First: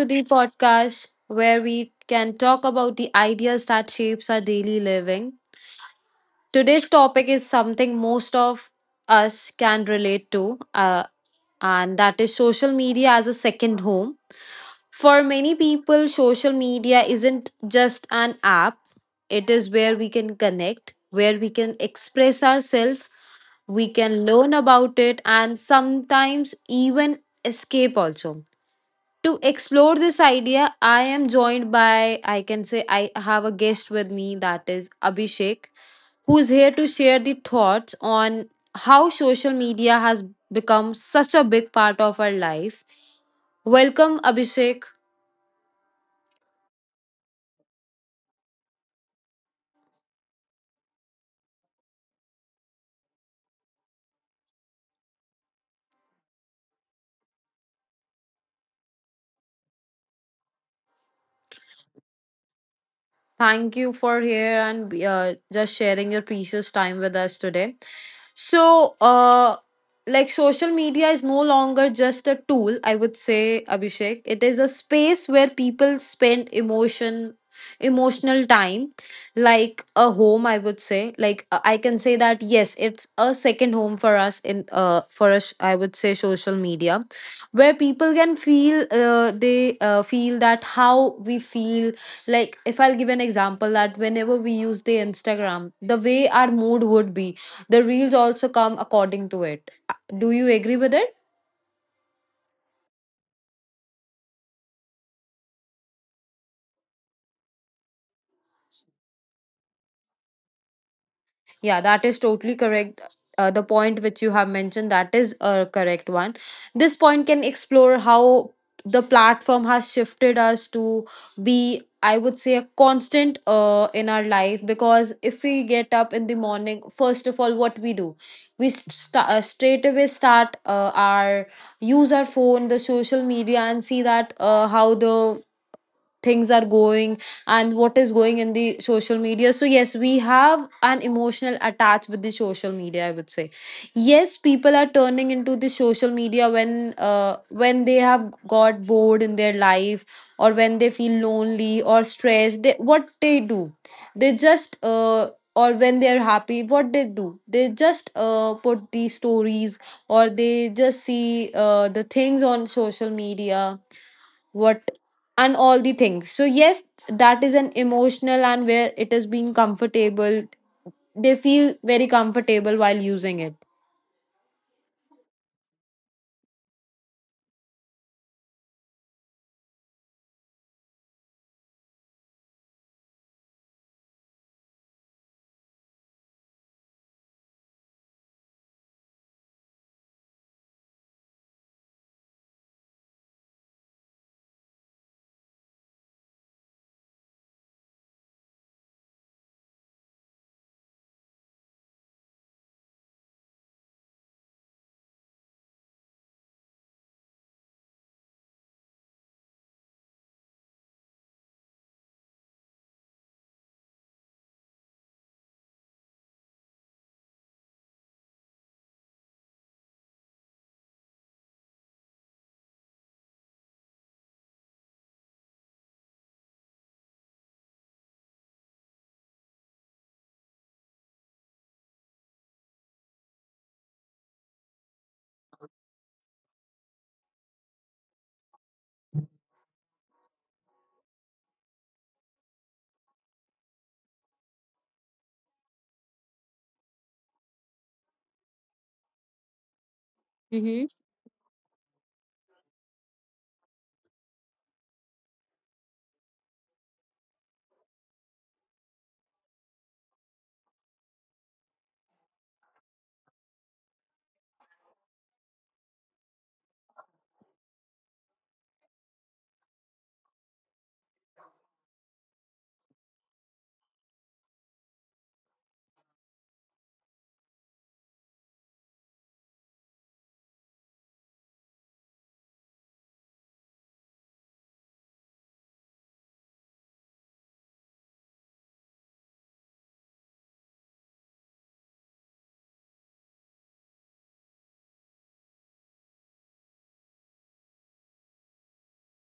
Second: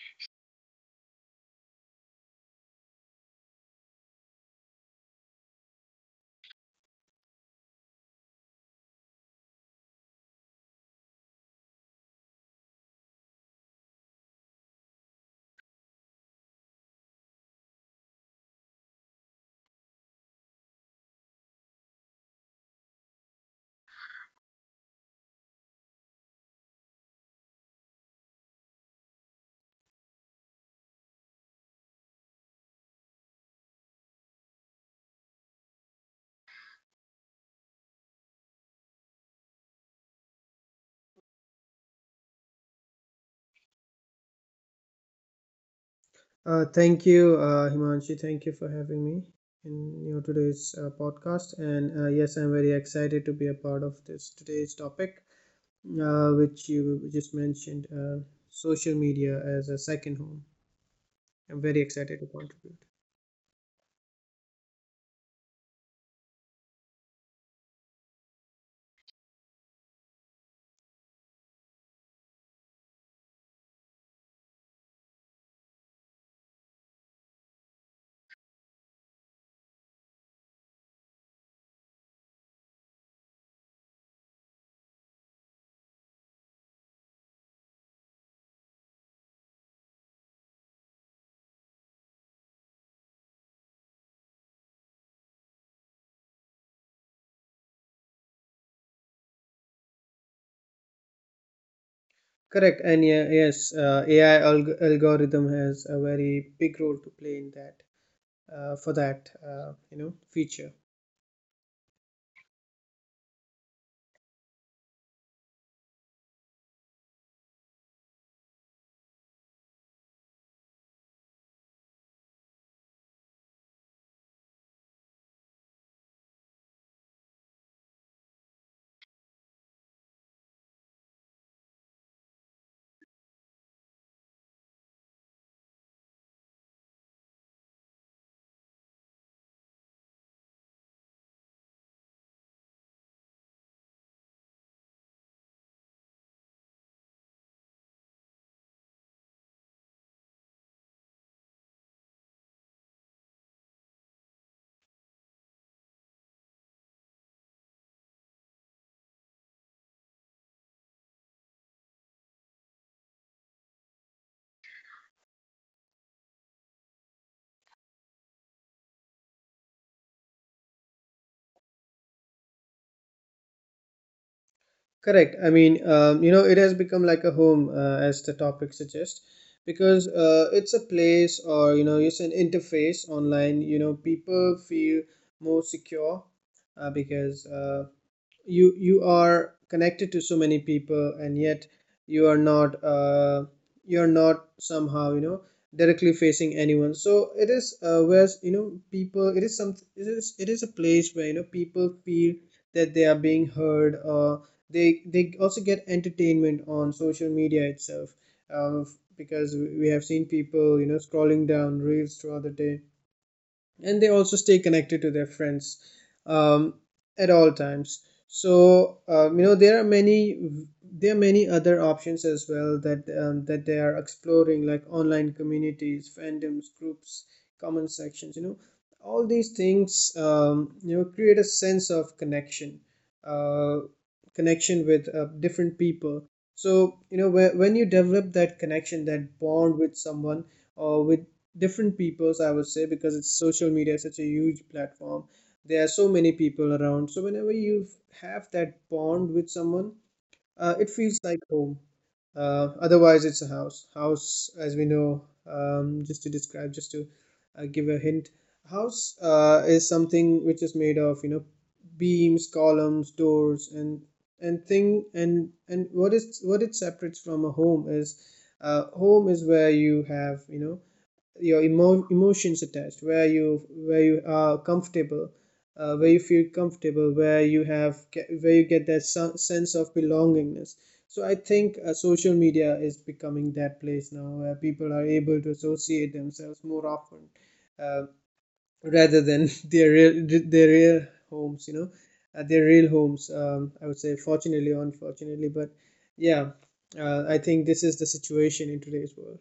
to the podcast where we can talk about the ideas that shapes our daily living. Today's topic is something most of us can relate to, and that is social media as a second home. For many people, social media isn't just an app, it is where we can connect, where we can express ourselves, we can learn about it, and sometimes even escape also to explore this idea, I am joined by, I can say, I have a guest with me that is Abhishek, who's here to share the thoughts on how social media has become such a big part of our life. Welcome, Abhishek. Thank you, Himanshi. Thank you for having me in your today's podcast. And yes, I'm very excited to be a part of this today's topic, which you just mentioned, social media as a second home. I'm very excited to contribute. Thank you for here and just sharing your precious time with us today. So, like social media is no longer just a tool, I would say, Abhishek. It is a space where people spend emotion, emotional time, like a home, I would say. Like I can say that yes, it's a second home for us in for us, I would say, social media, where people can feel they feel that how we feel like if I'll give an example that whenever we use the instagram the way our mood would be the reels also come according to it do you agree with it? Correct. And yeah, yes, AI algorithm has a very big role to play in that, for that, feature. Yeah, that is totally correct. The point which you have mentioned, that is a correct one. This point can explore how the platform has shifted us to be, I would say, a constant in our life. Because if we get up in the morning, first of all, what we do, straight away start our use our phone, the social media, and see that how the things are going and what is going in the social media, so yes, we have an emotional attach with the social media, I would say. Yes, people are turning into the social media when they have got bored in their life, or when they feel lonely or stressed they, what they do, they just or when they're happy what they do they just put these stories, or they just see the things on social media, what, and all the things, so yes, that is an emotional, and where it has been comfortable they feel very comfortable while using it. Correct. I mean, it has become like a home, as the topic suggests, because it's a place, or, it's an interface online. People feel more secure, because you are connected to so many people, and yet you are not, you're not, somehow, directly facing anyone. So it is, where you know people it is a place where, people feel that they are being heard, they also get entertainment on social media itself, uh, because we have seen people, scrolling down reels throughout the day, and they also stay connected to their friends, um, at all times. So, there are many, other options as well that they are exploring, like online communities, fandoms, groups, comment sections, all these things, create a sense of connection, uh, connection with different people. So, when you develop that connection, that bond, with someone, or with different peoples, I would say, because it's social media is such a huge platform, there are so many people around. So whenever you have that bond with someone, it feels like home. Otherwise, it's a house, as we know. Just to give a hint, house, is something which is made of, beams, columns, doors, and thing and what it separates from a home is, home is where you have, your emotions attached, where you are comfortable, where you feel comfortable, where where you get that sense of belongingness. So I think, social media is becoming that place now, where people are able to associate themselves more often, uh, rather than their real homes, their real homes. I would say, fortunately or unfortunately, but yeah, I think this is the situation in today's world.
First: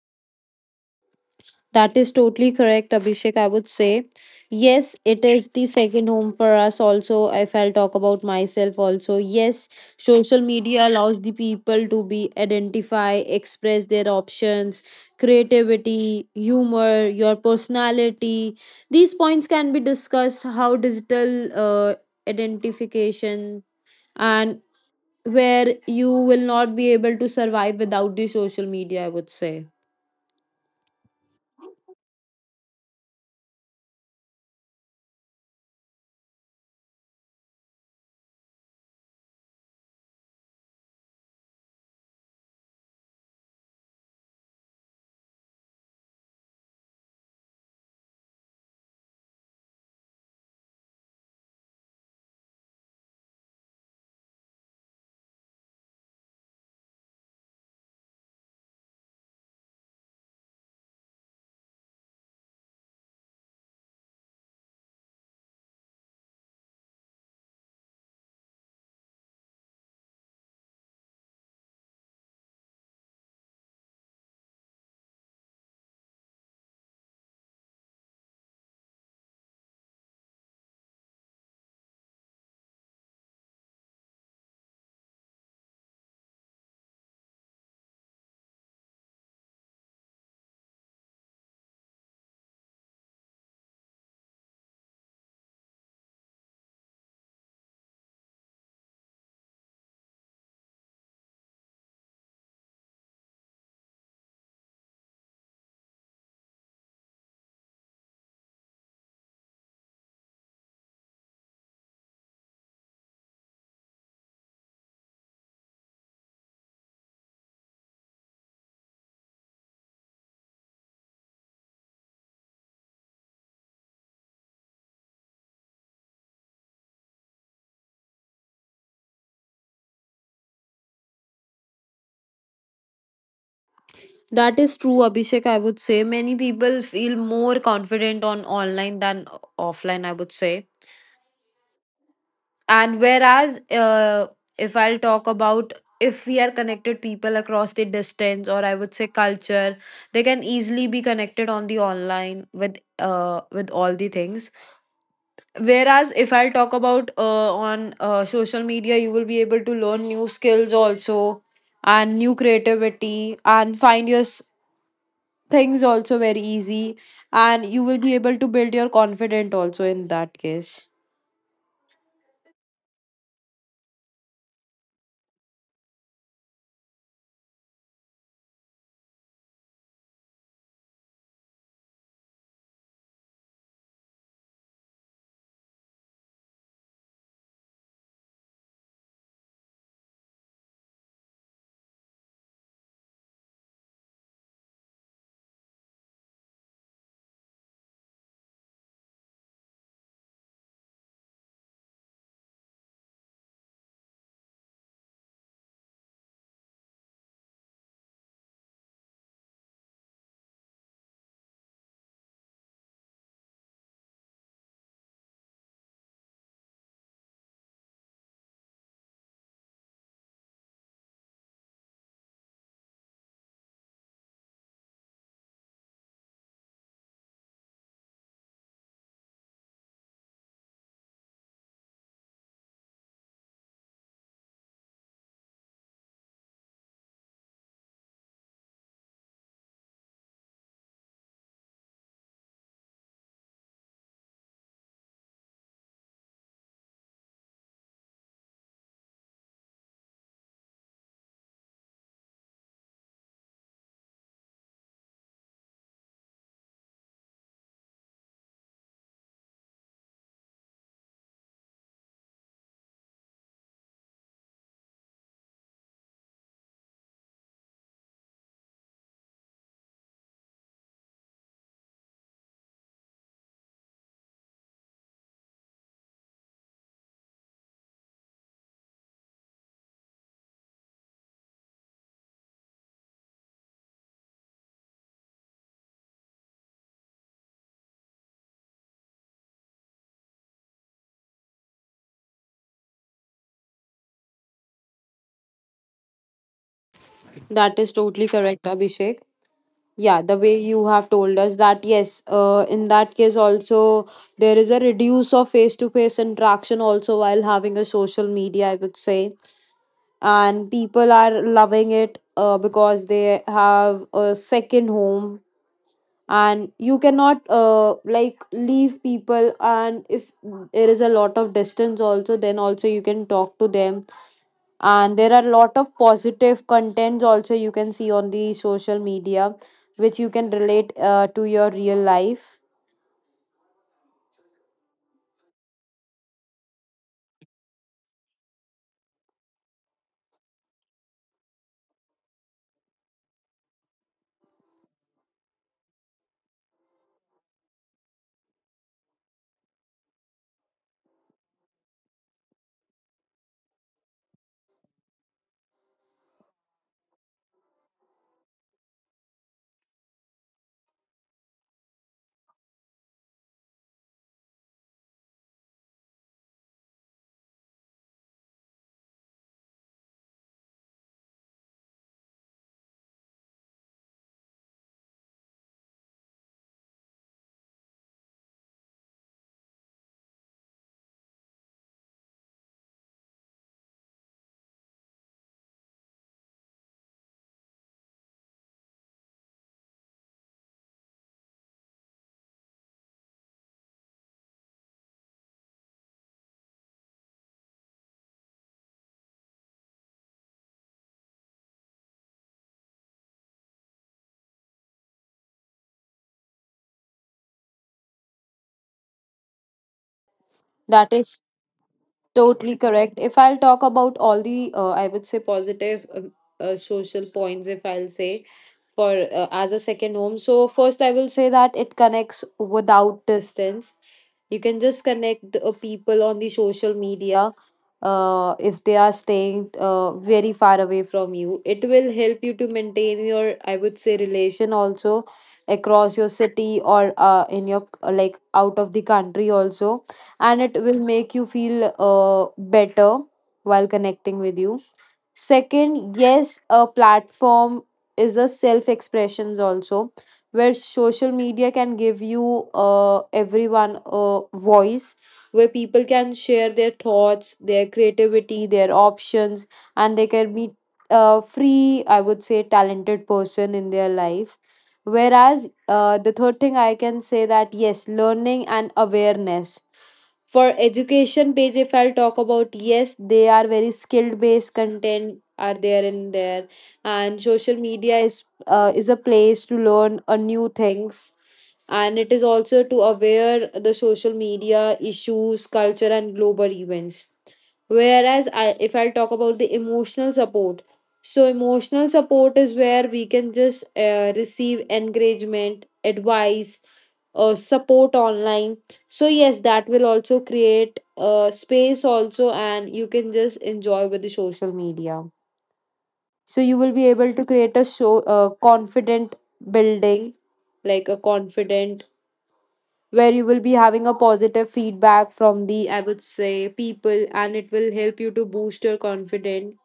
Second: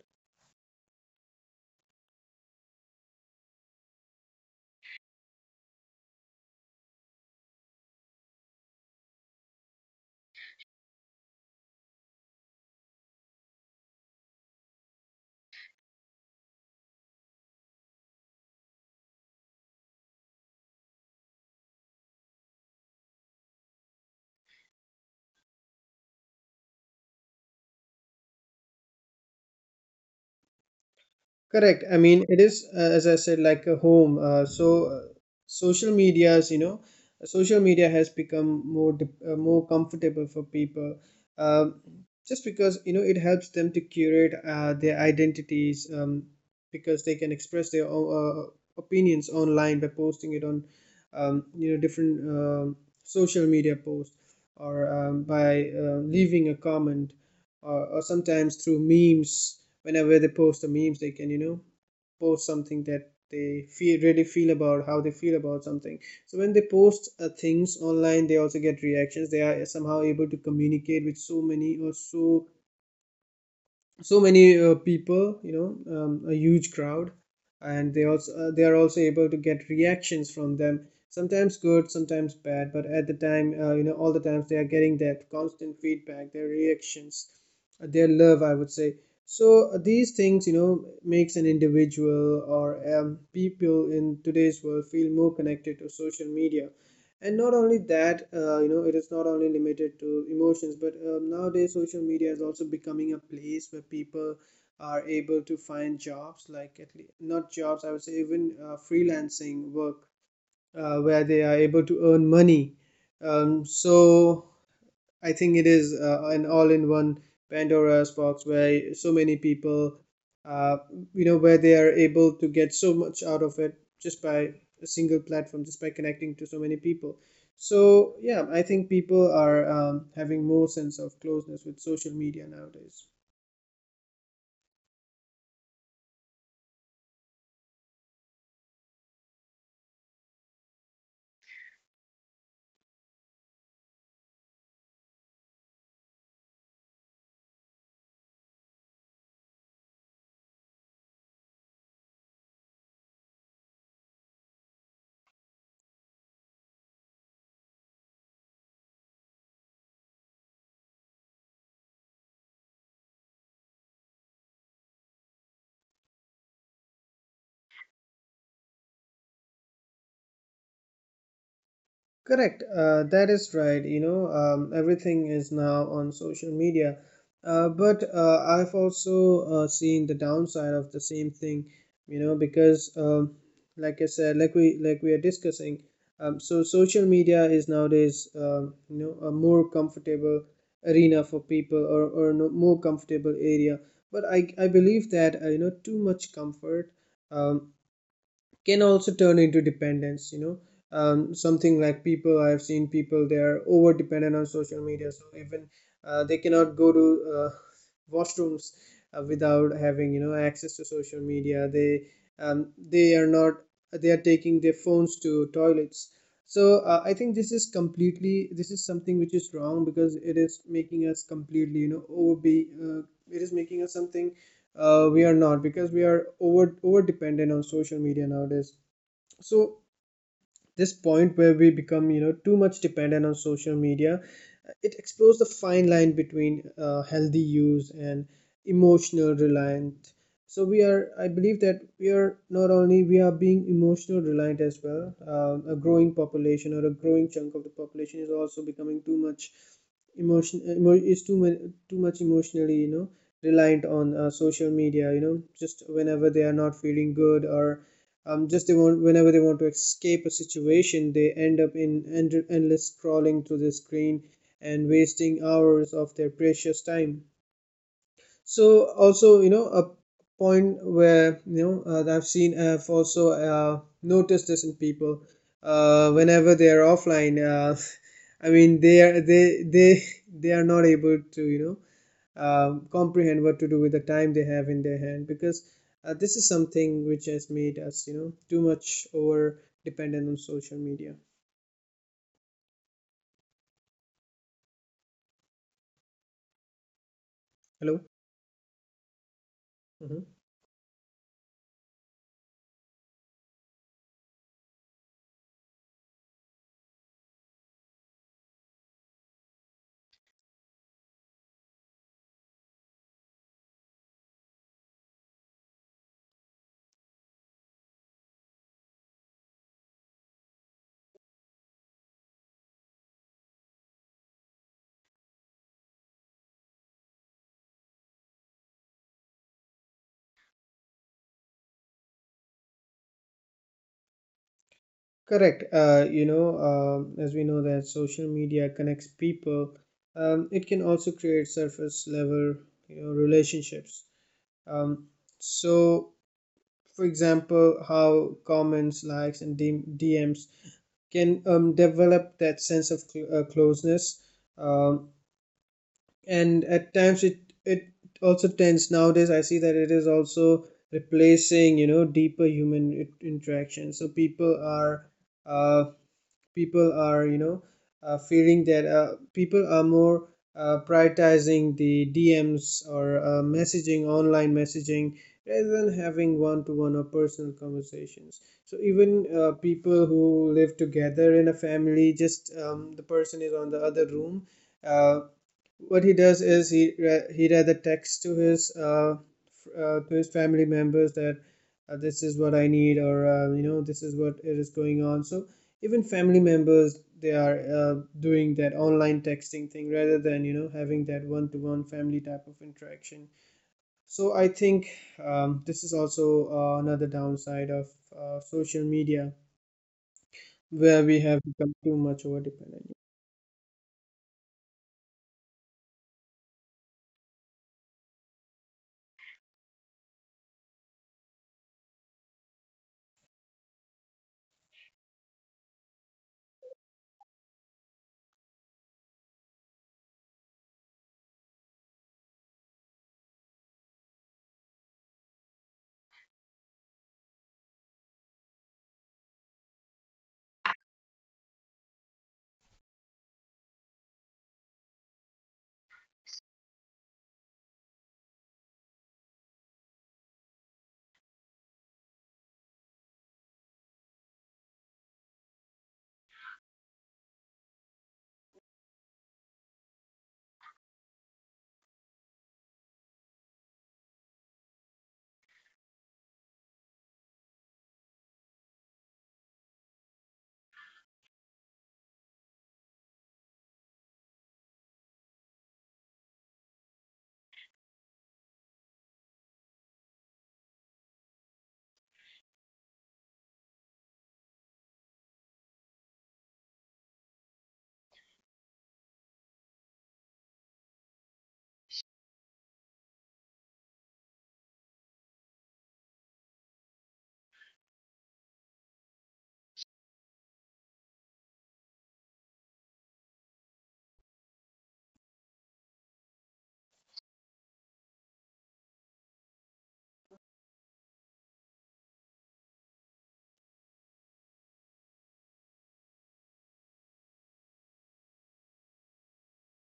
That is totally correct, Abhishek. I would say, yes, it is the second home for us. Also, if I'll talk about myself, also, yes, social media allows the people to be identify, express their options, creativity, humor, your personality. These points can be discussed how digital identification and where you will not be able to survive without the social media, I would say. Correct. I mean, it is, as I said, like a home. So, social medias, you know, social media has become more comfortable for people, um, just because, it helps them to curate, their identities, because they can express their opinions online by posting it on, different social media posts, or, by leaving a comment, or, sometimes through memes. Whenever they post the memes, they can, post something that they feel really feel about, how they feel about something. So when they post, things online, they also get reactions. They are somehow able to communicate with so many, or so many people, a huge crowd. And, they are also able to get reactions from them, sometimes good, sometimes bad. But at the time, all the times, they are getting that constant feedback, their reactions, their love, I would say. So, these things, makes an individual, or, people in today's world, feel more connected to social media. And not only that, it is not only limited to emotions, but, nowadays social media is also becoming a place where people are able to find jobs, like, at least not jobs, I would say, even freelancing work, where they are able to earn money. So I think it is, an all-in-one Pandora's box, where so many people, uh, where they are able to get so much out of it, just by a single platform, just by connecting to so many people. So yeah, I think people are, having more sense of closeness with social media nowadays. That is true, Abhishek. I would say many people feel more confident on online than offline, I would say. And whereas, if I'll talk about if we are connected people across the distance or I would say culture, they can easily be connected on the online with all the things. Whereas if I'll talk about on social media, you will be able to learn new skills also and new creativity and find your things also very easy, and you will be able to build your confidence also in that case. Correct. That is right. You know, everything is now on social media. But, I've also seen the downside of the same thing. You know, because, like I said, like we are discussing, so social media is nowadays, a more comfortable arena for people, or no, more comfortable area. But I believe that, too much comfort Um can also turn into dependence. Something like people, I've seen people they are over dependent on social media. So even, they cannot go to, uh, washrooms, without having, access to social media. They are not They are taking their phones to toilets. So, I think this is something which is wrong, because it is making us completely, over be uh, it is making us something, we are not, because we are over dependent on social media nowadays. So this point, where we become, too much dependent on social media, it explores the fine line between, healthy use and emotional reliant. So we are I believe that we are, not only we are being emotional reliant as well. A growing population, or a growing chunk of the population, is also becoming too much, is too much emotionally, reliant on, social media, just whenever they are not feeling good, or, just they want whenever they want to escape a situation, they end up in endless scrolling through the screen, and wasting hours of their precious time. So, also, a point where, that I've also noticed this in people, whenever they are offline, I mean, they they are not able to, comprehend what to do with the time they have in their hand. Because, this is something which has made us, too much over dependent on social media. That is Hello. totally correct, Abhishek. Yeah, Hmm. the way you have told us that yes, in that case also there is a reduce of face to face interaction also while having a social media, I would say. And people are loving it, because they have a second home, and you cannot like leave people, and if there is a lot of distance also then also you can talk to them. And there are a lot of positive contents also you can see on the social media which you can relate to your real life. Correct. You know, as we know that social media connects people, it can also create surface level, relationships. um, so, for example, how comments, likes and DMs can, develop that sense of closeness, um, and at times, it also tends, nowadays I see that it is also replacing, deeper human interaction. So uh, people are, feeling that, people are more, prioritizing the DMs, or messaging online messaging, rather than having one-to-one or personal conversations. So even, people who live together in a family, just, the person is on the other room. Uh, what he does is, he rather texts to his, to his family members, that, this is what I need, or, this is what it is going on. So even family members, they are, doing that online texting thing, rather than, having that one-to-one family type of interaction. So I think, this is also, another downside of, social media, where That we have is become too much over totally dependent. correct. If I'll talk about all the I would say positive, social points, if I'll say for as a second home, so first I will say that it connects without distance. You can just connect the, people on the social media, if they are staying very far away from you, it will help you to maintain your I would say relation also across your city or in your like out of the country also, and it will make you feel better while connecting with you. Second, yes, a platform is a self expressions also, where social media can give you everyone a voice, where people can share their thoughts, their creativity, their options, and they can be a free, I would say, talented person in their life. Whereas the third thing I can say that yes, learning and awareness for education page, if I'll talk about, yes, they are very skilled based content are there in there, and social media is a place to learn a new things, and it is also to aware the social media issues culture and global events. Whereas I, if I talk about the emotional support, so emotional support is where we can just receive encouragement, advice, support online. So yes, that will also create space also, and you can just enjoy with the social media. So you will be able to create a show, confident building, like a confident where you will be having a positive feedback from the, I would say, people, and it will help you to boost your confidence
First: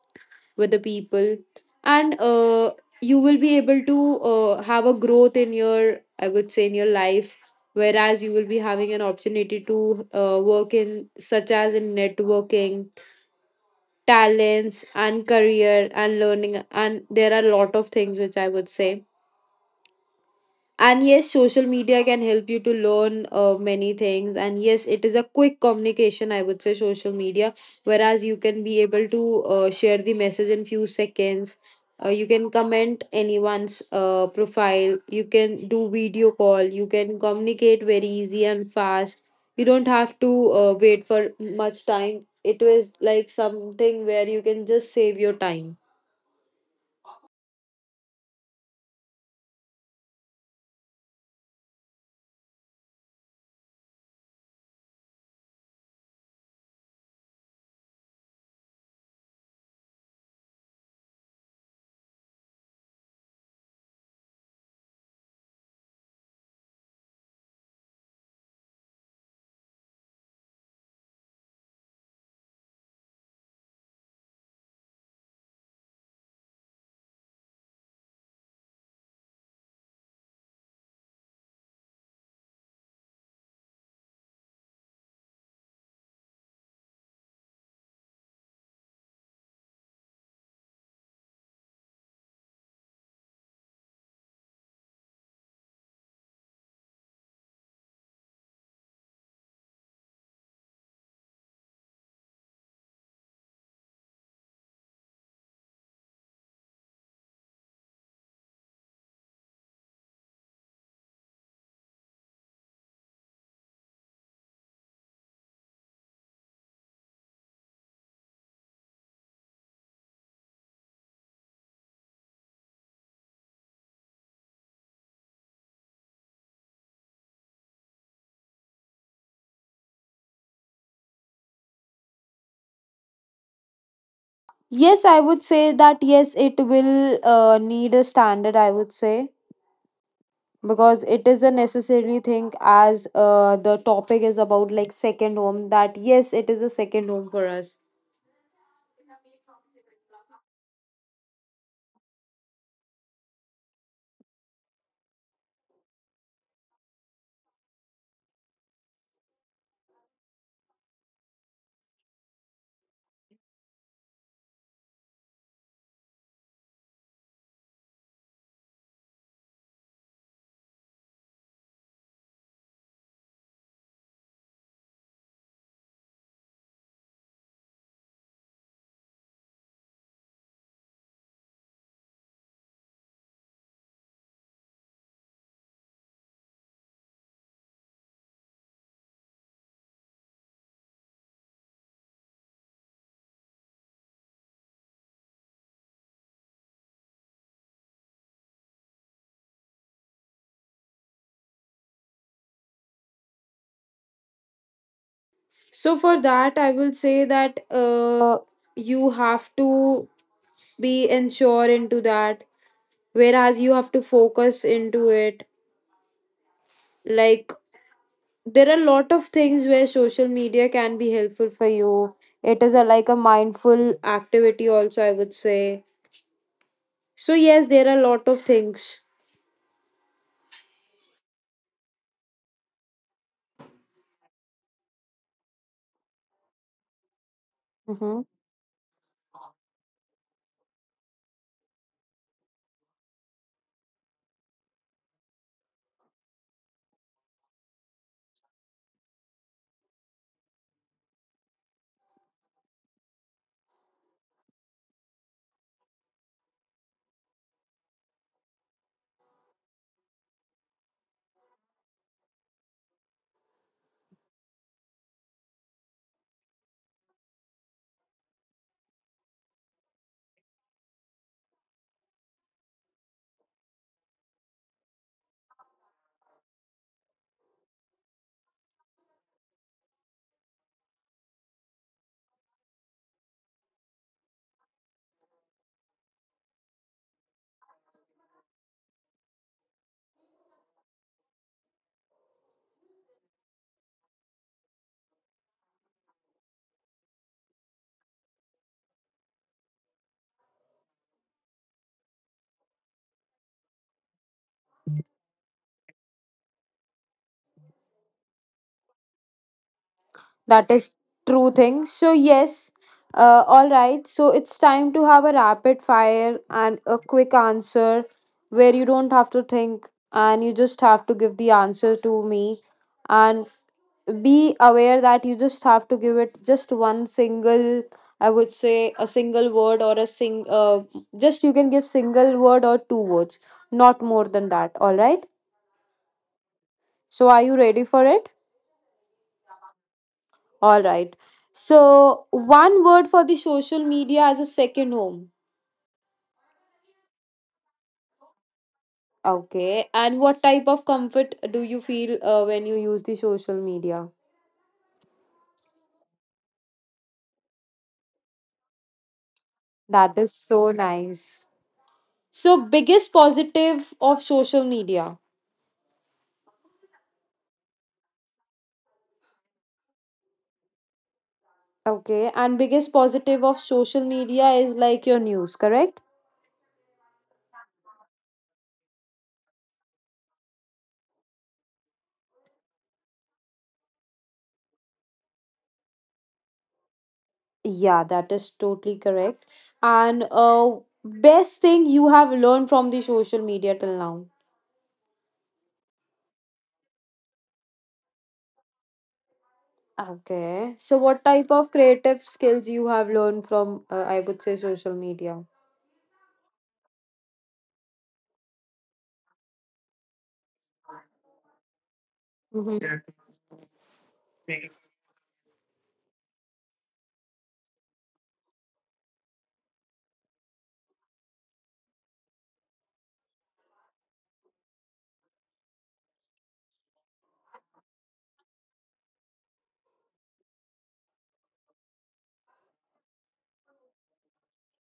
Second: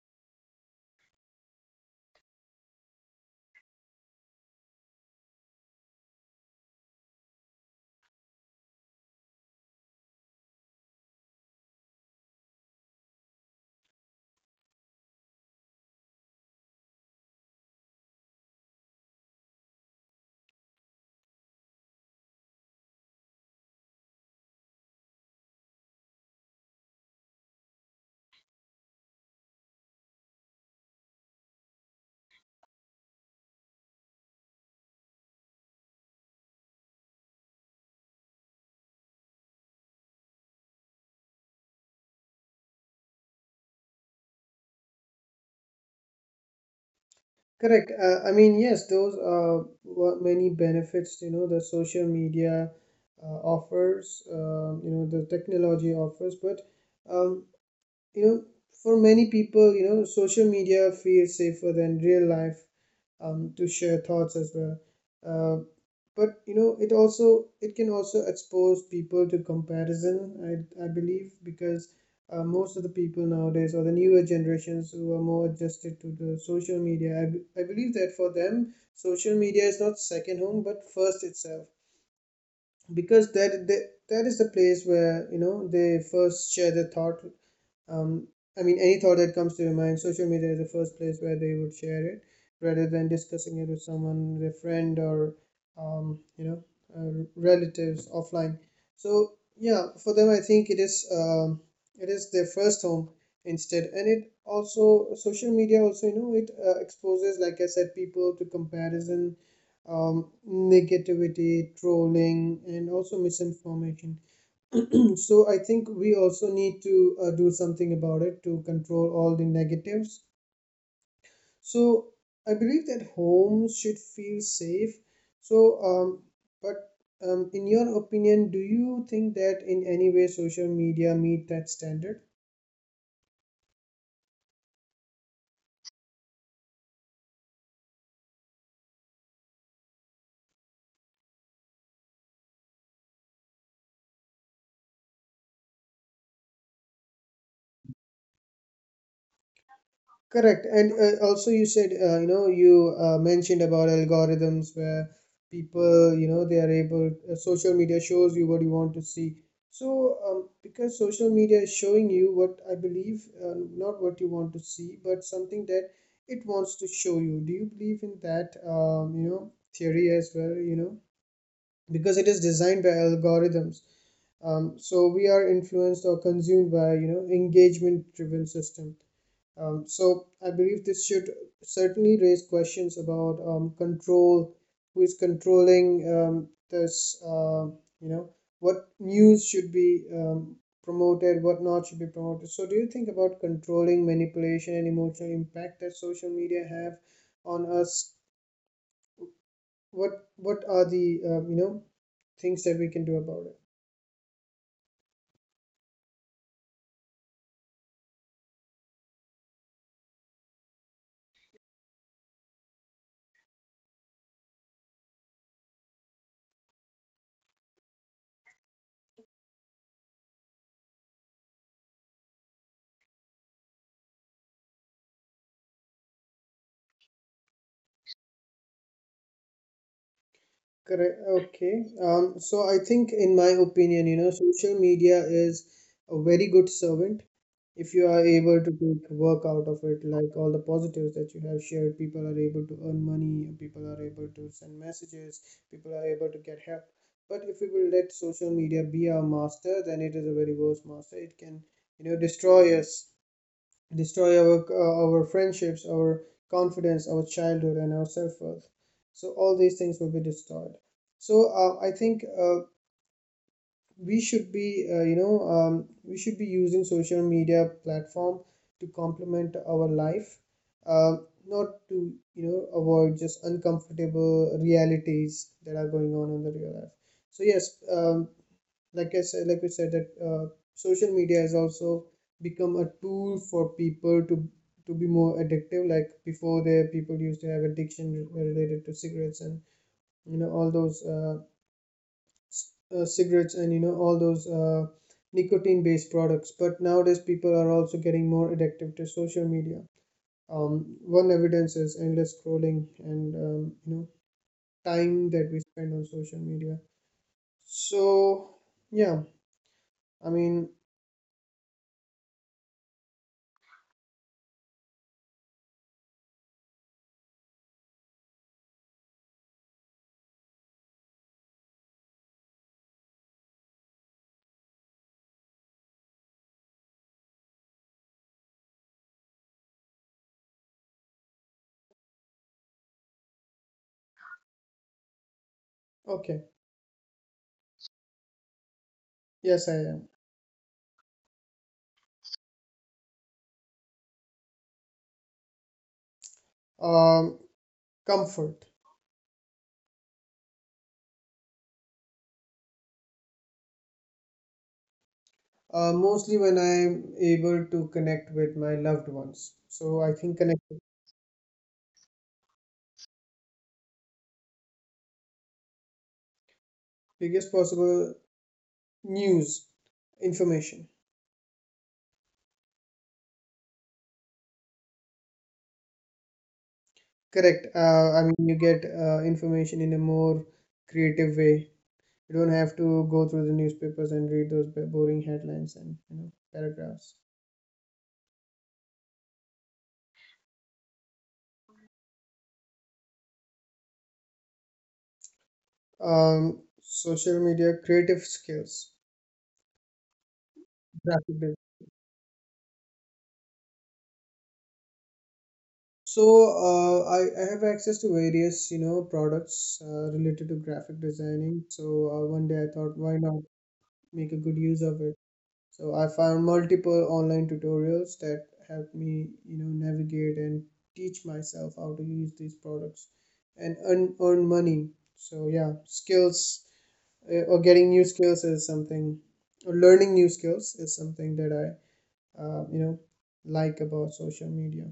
with the people. And you will be able to have a growth in your, I would say, in your life. Whereas you will be having an opportunity to work in, such as in networking, talents, and career, and learning. And there are a lot of things which I would say. And yes, social media can help you to learn many things. And yes, it is a quick communication, I would say, social media, whereas you can be able to share the message in few seconds. You can comment anyone's profile. You can do video call. You can communicate very easy and fast. You don't have to wait for much time. It was like something where you can just save your time. Correct. I mean, yes, those are what many benefits, the social media offers, the technology offers. But, um, you know for many people, social media feels safer than real life, to share thoughts as well. uh, but, you know, it can also expose people to comparison, I believe. Because, most of the people nowadays, or the newer generations, who are more adjusted to the social media, I believe that, for them, social media is not second home but first itself. Because that is the place where, they first share their thought. um, I mean, any thought that comes to their mind, social media is the first place where they would share it, rather than discussing it with someone, their friend, or, um, you know, relatives offline. So yeah, for them, I think it is their first home instead. And, it also social media also, it exposes, like I said, people to comparison, negativity, trolling, and also misinformation. So I think we also need to, do something about it to control all the negatives. So I believe that homes should feel safe. So, um, but in your opinion, do you think that in any way social media meet that standard? Yes, I would say that yes, it will need a standard, I would say, because it is a necessary thing as the topic is about like second home, that yes, it is a second home for us. Correct. And also, you said, you know, you mentioned about algorithms where people, you know, they are able, social media shows you what you want to see. So, because social media is showing you what I believe, not what you want to see, but something that it wants to show you. Do you believe in that, theory as well? Because it is designed by algorithms. So we are influenced or consumed by, engagement-driven system. So I believe this should certainly raise questions about control, who is controlling this, you know, what news should be promoted, what not should be promoted. So do you think about controlling manipulation and emotional impact that social media have on us? What are the things that we can do about it? So for that I will say that you have to be ensure into that, whereas you have to focus into it. Like, there are a lot of things where social media can be helpful for you. It is a like a mindful activity also, I would say. So yes, there are a lot of things. Correct. Okay. So I think, in my opinion, social media is a very good servant if you are able to take work out of it, like all the positives that you have shared. People are able to earn money, people are able to send messages, people are able to get help. But if we will let social media be our master, then it is a very worse master. It can, destroy us, destroy our our friendships, our confidence, our childhood, and our self worth. So all these things will be destroyed. So I think, we should be using social media platform to complement our life, uh, not to avoid just uncomfortable realities that are going on in the real life. So yes, like I said, like we said that social media has also become a tool for people to be more addictive. Like before, there people used to have addiction related to cigarettes and all those cigarettes and all those nicotine-based products. But nowadays, people are also getting more addictive to social media. One evidence is endless scrolling and time that we spend on social media. So yeah, I mean, That is true thing. So yes, all right. So it's time to have a rapid fire and a quick answer, where you don't have to think and you just have to give the answer to me, and be aware that you just have to give it just one single, I would say a single word or a sing just you can give single word or two words, not more than that. All right. okay. So are you ready for it? Yes, I am. All right. So, one word for the social media as a second home. Um, Comfort. Okay. And what type of comfort do you feel when you use the social media? Mostly when I'm able to connect with my loved ones. So I That is think connect, so nice. So, biggest positive of social media. biggest possible news, information. Okay. And biggest positive of social media is like your news, correct? Correct. I mean, you get information in a more creative way. You don't have to go through the newspapers and read those boring headlines and paragraphs. Yeah, that is totally correct. And best thing you have learned from the social media till now. Social media, creative skills, Okay. So what type graphic. of creative skills you have learned from I would say social media? So I have access to various, products related to graphic designing. So one day I Mhm. thought, Yeah. why not make a good use of it? So I found multiple online tutorials that helped me, navigate and teach myself how to use these products and earn money. So yeah, skills, or getting new skills is something, or learning new skills is something that I, like about social media.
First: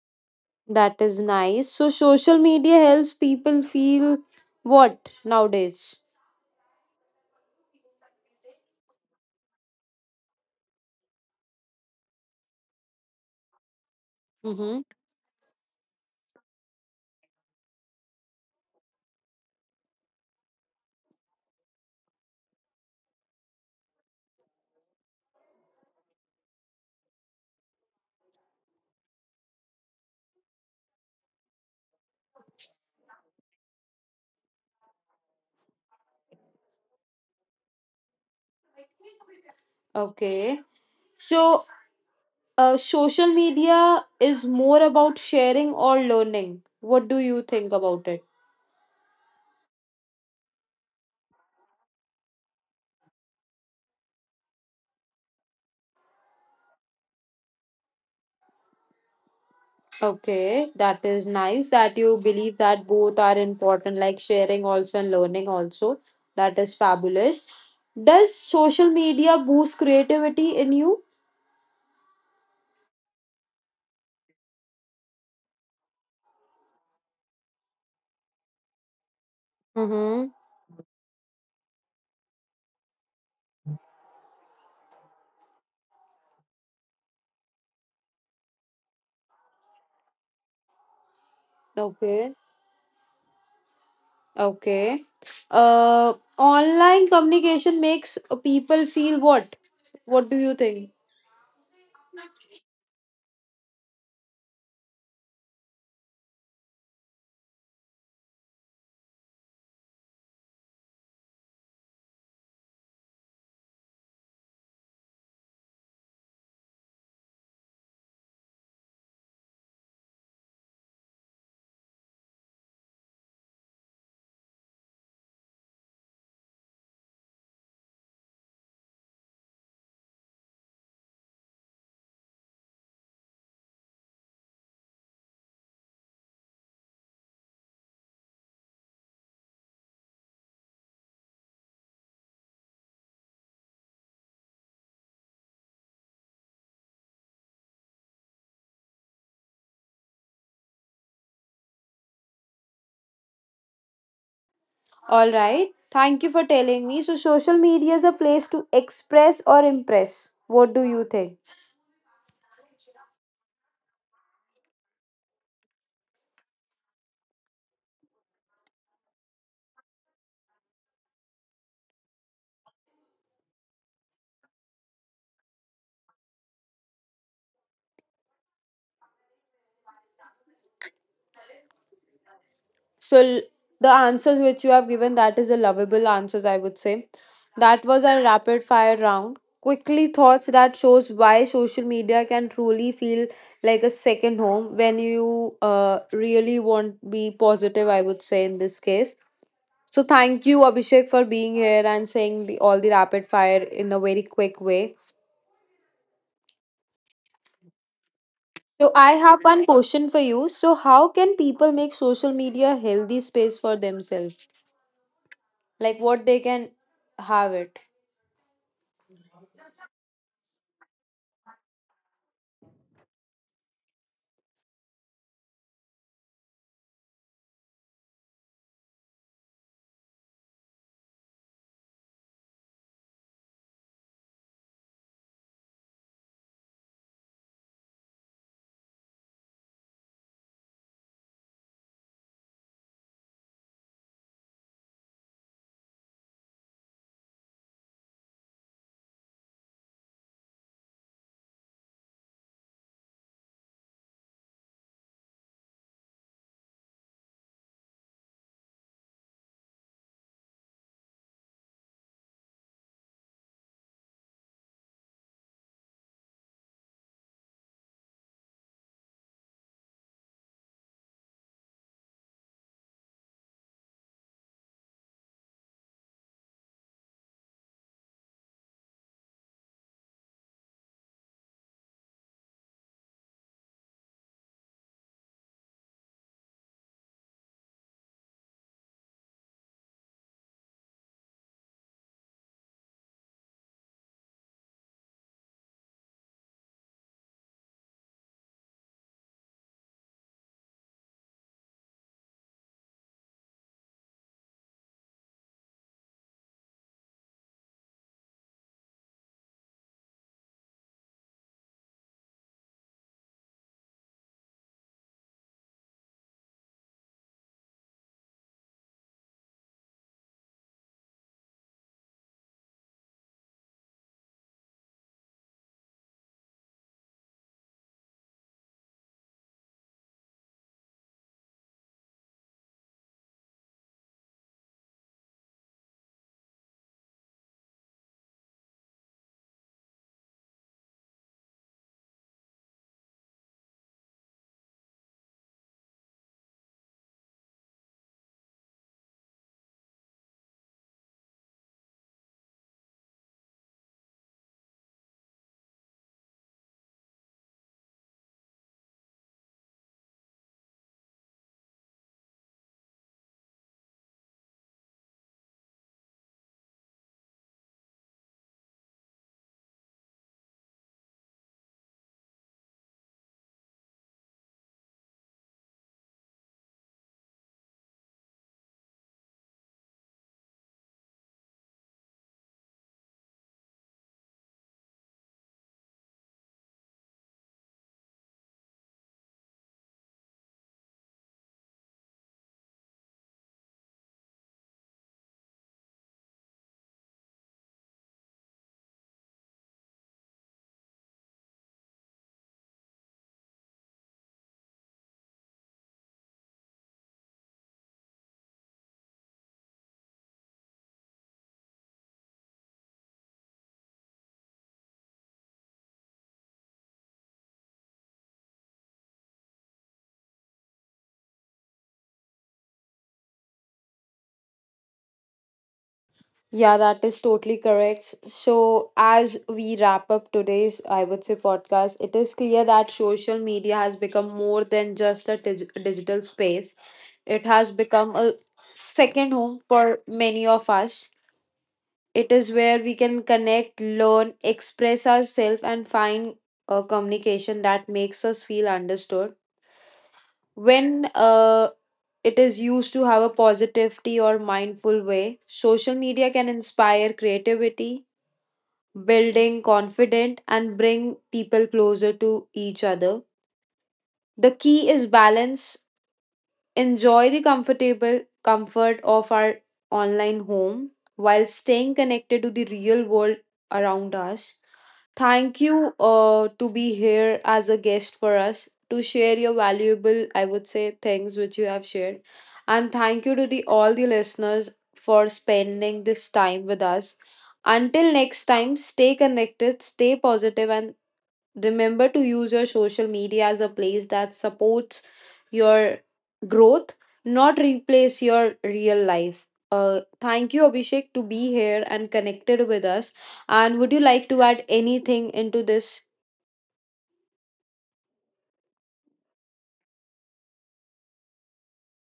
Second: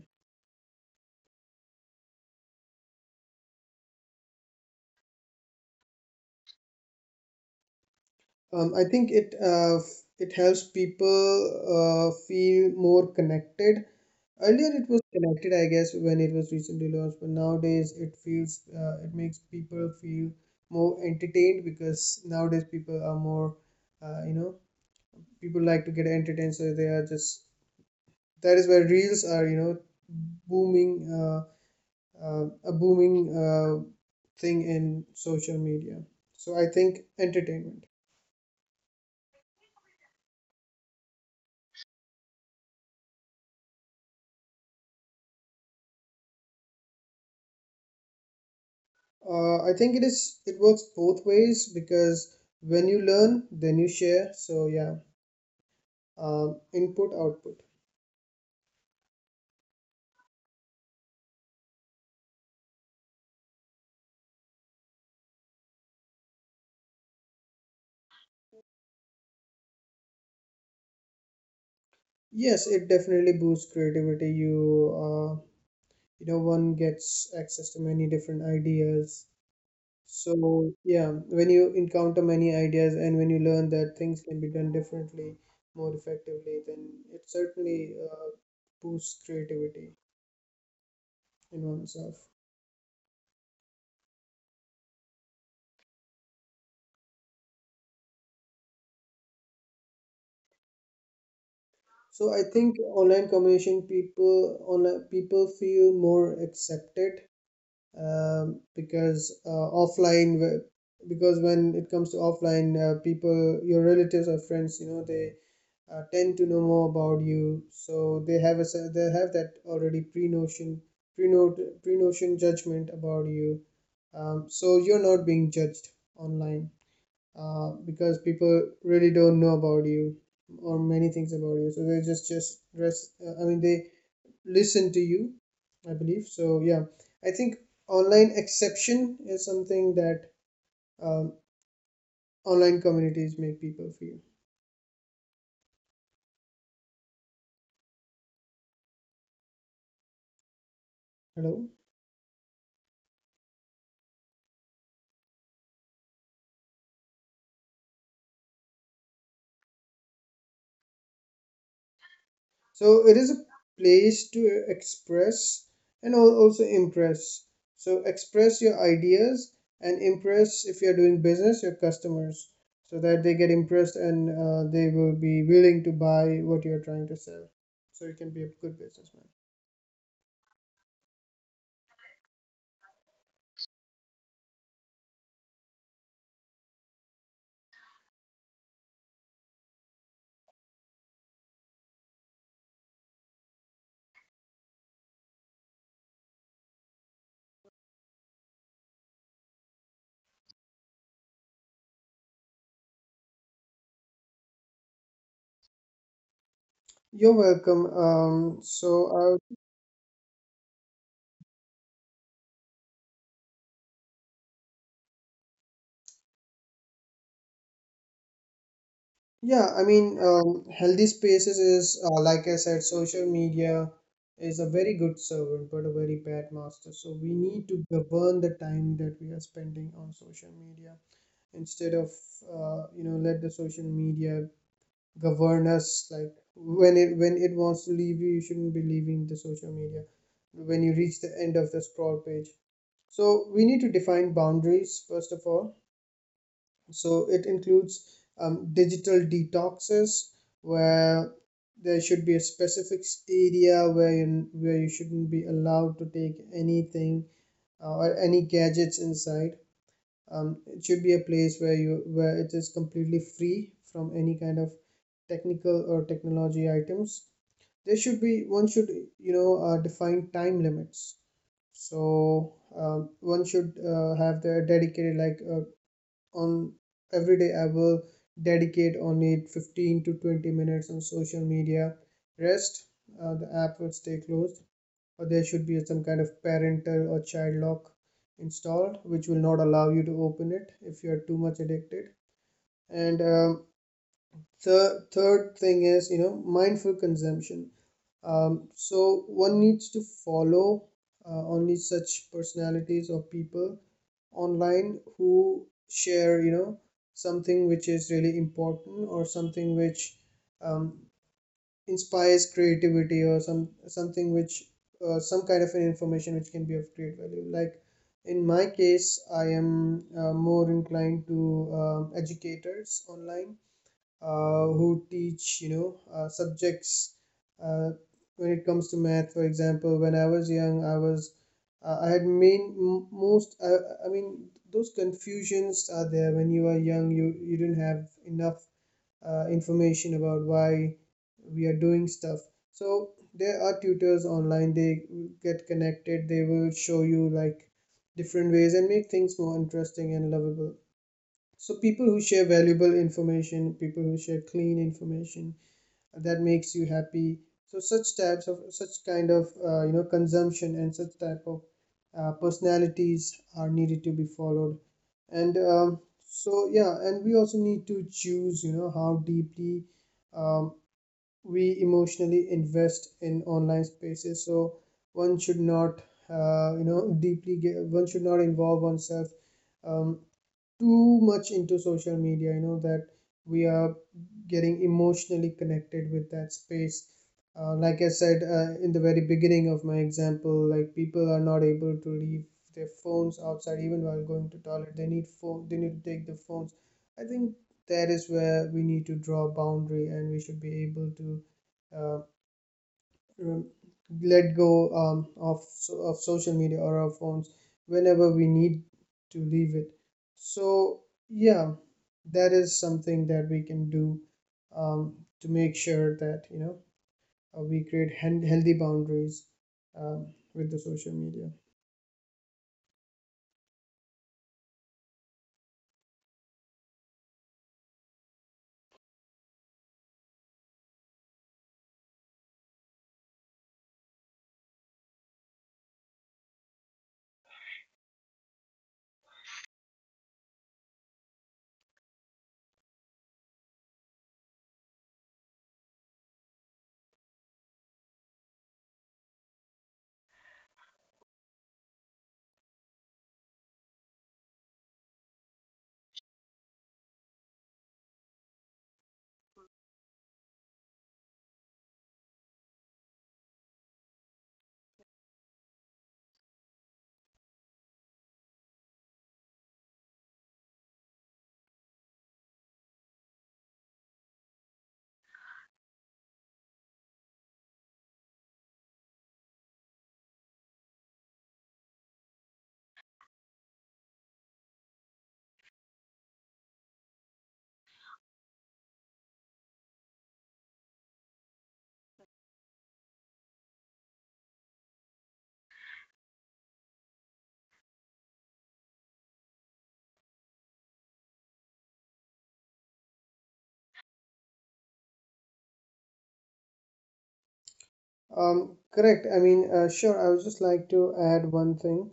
That is nice. So social media helps people feel what nowadays? I think it helps people feel more connected. Earlier, Mm-hmm. it was connected, I guess, when it was recently launched, but nowadays it makes people feel more entertained because nowadays people are more, you know, people like to get entertained, so they are just, that is where reels are, booming uh, a booming thing in social media. So I think entertainment. Okay. So social media is more about sharing or learning. What do you think about it? I think it works both ways because when you learn, then you share. So yeah, input output. Okay, that is nice that you believe that both are important, like sharing also and learning also. That is fabulous. Does social media boost creativity in you? Yes, it definitely boosts creativity. Uh, One gets access to many different ideas. Mm-hmm. So yeah, when you encounter many ideas and when you learn that things can be done differently, more effectively, then it certainly boosts creativity in oneself. Okay. Okay. Online communication makes people feel what? What do you think? So I think online people feel more accepted, um, because uh, offline w- because when it comes to offline, people, your relatives or friends, they tend to know more about you, so they have they have that already pre notion judgment about you. Um, So you're not being judged online, because people really don't know about you or many things about you, so they just rest, I mean, they listen to you, I believe. So yeah, I think online exception is something that, um, online communities make people feel. Hello. All right. Thank you for telling me. So, social media is a place to express or impress. What do you think? So it is a place to express and also impress. So express your ideas, and impress, if you're doing business, your customers, so that they get impressed and they will be willing to buy what you're trying to sell. So you can be a good businessman. So l- the answers which you have given, that is a lovable answers, I would say. That was our rapid fire round. Quickly thoughts that shows why social media can truly feel like a second home when you really want be positive, I would say in this case. So thank you, Abhishek, for being here and saying all the rapid fire in a very quick way. You're welcome. So So I have I one question for you. So how can people make social media a healthy space for themselves? Like what they can have it. Yeah, I mean, healthy spaces is, like I said, social media is a very good servant, but a very bad master. So we need to govern the time that we are spending on social media, instead of, let the social media govern us. Like when it wants to leave you, you shouldn't be leaving the social media. When you reach the end of the scroll page, so we need to define boundaries first of all, so it includes digital detoxes, where there should be a specific area where you shouldn't be allowed to take anything, or any gadgets inside. It should be a place where it is completely free from any kind of technical or technology items. There should be One should, define time limits. So one should have their dedicated, like, on every day I will dedicate on it 15 to 20 minutes on social media. Rest, the app will stay closed, or there should be some kind of parental or child lock installed, which will not allow you to open it if you are too much addicted. And the third thing is, mindful consumption. So one needs to follow only such personalities or people online who share, something which is really important, or something which um, inspires creativity, or something which, some kind of an information which can be of great value. Like, in my case, I am more inclined to educators online, who teach, subjects, uh, when it comes to math, for example. When I was young, I had main m- most I mean, those confusions are there when you are young, you don't have enough information about why we are doing stuff. So there are tutors online. They get connected. They will show you, like, different ways and make things more interesting and lovable. So people who share valuable information, people who share clean information, that makes you happy. So such kind of consumption and such type of personalities are needed to be followed. And so yeah, and we also need to choose, how deeply, um, we emotionally invest in online spaces. So one should not you know deeply get, one should not involve oneself um, too much into social media, that we are getting emotionally connected with that space. Like I said, in the very beginning of my example, like, people are not able to leave their phones outside even while going to toilet. They need phone. They need to take the phones. I think that is where we need to draw a boundary, and we should be able to, uh, um, let go, of social media or our phones whenever we need to leave it. So yeah, that is something that we can do, um, to make sure that, we create healthy boundaries, um, with the social media. Yeah, that is totally correct. So, as we wrap up today's, I would say, podcast, it is clear that social media has become more than just a digital space. It has become a second home for many of us. It is where we can connect, learn, express ourselves, and find a communication that makes us feel understood. When it is used to have a positivity or mindful way, social media can inspire creativity, building confidence, and bring people closer to each other. The key is balance. Enjoy the comfort of our online home while staying connected to the real world around us. Thank you to be here as a guest for us to share your valuable, I would say, things which you have shared. And thank you to the all the listeners for spending this time with us. Until next time, stay connected, stay positive, and remember to use your social media as a place that supports your growth, not replace your real life. Thank you, Abhishek, to be here and connected with us. And would you like to add anything into this? Correct. I mean, sure. I would just like to add one thing.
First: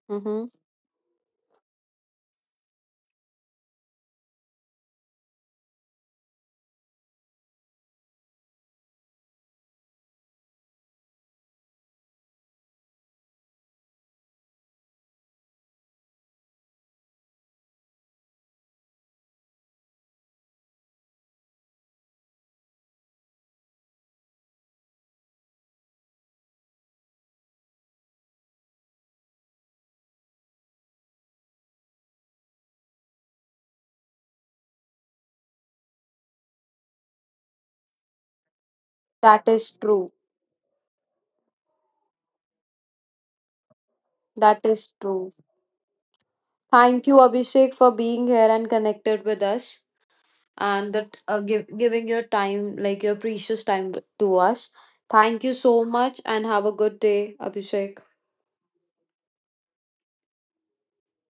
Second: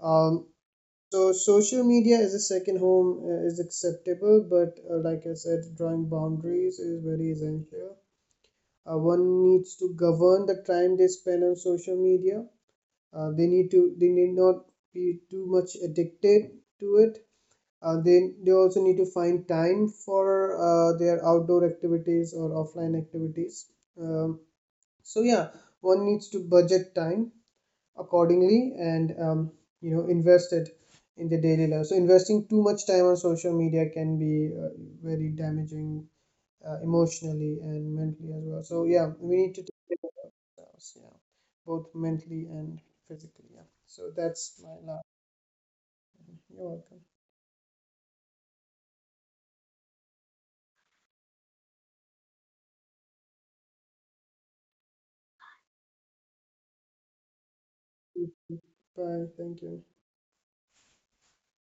Um, Mhm. so social media as a second home is acceptable, but like I said, drawing boundaries is very essential. One needs to govern the time they spend on social media. They need not be too much addicted to it. They also need to find time for their outdoor activities or offline activities. Um, so yeah, one needs to budget time accordingly and invest it in the daily life. So investing too much time on social media can be very damaging, emotionally and mentally as well. So yeah, we That need to is take care true. of ourselves, yeah, both mentally and physically. Yeah. So that's That my is last. true. You're welcome. Thank you, Abhishek, for being here and connected with us, and that giving your time, like your precious time to us. Thank you so much and have a good day, Abhishek. Bye. Thank you.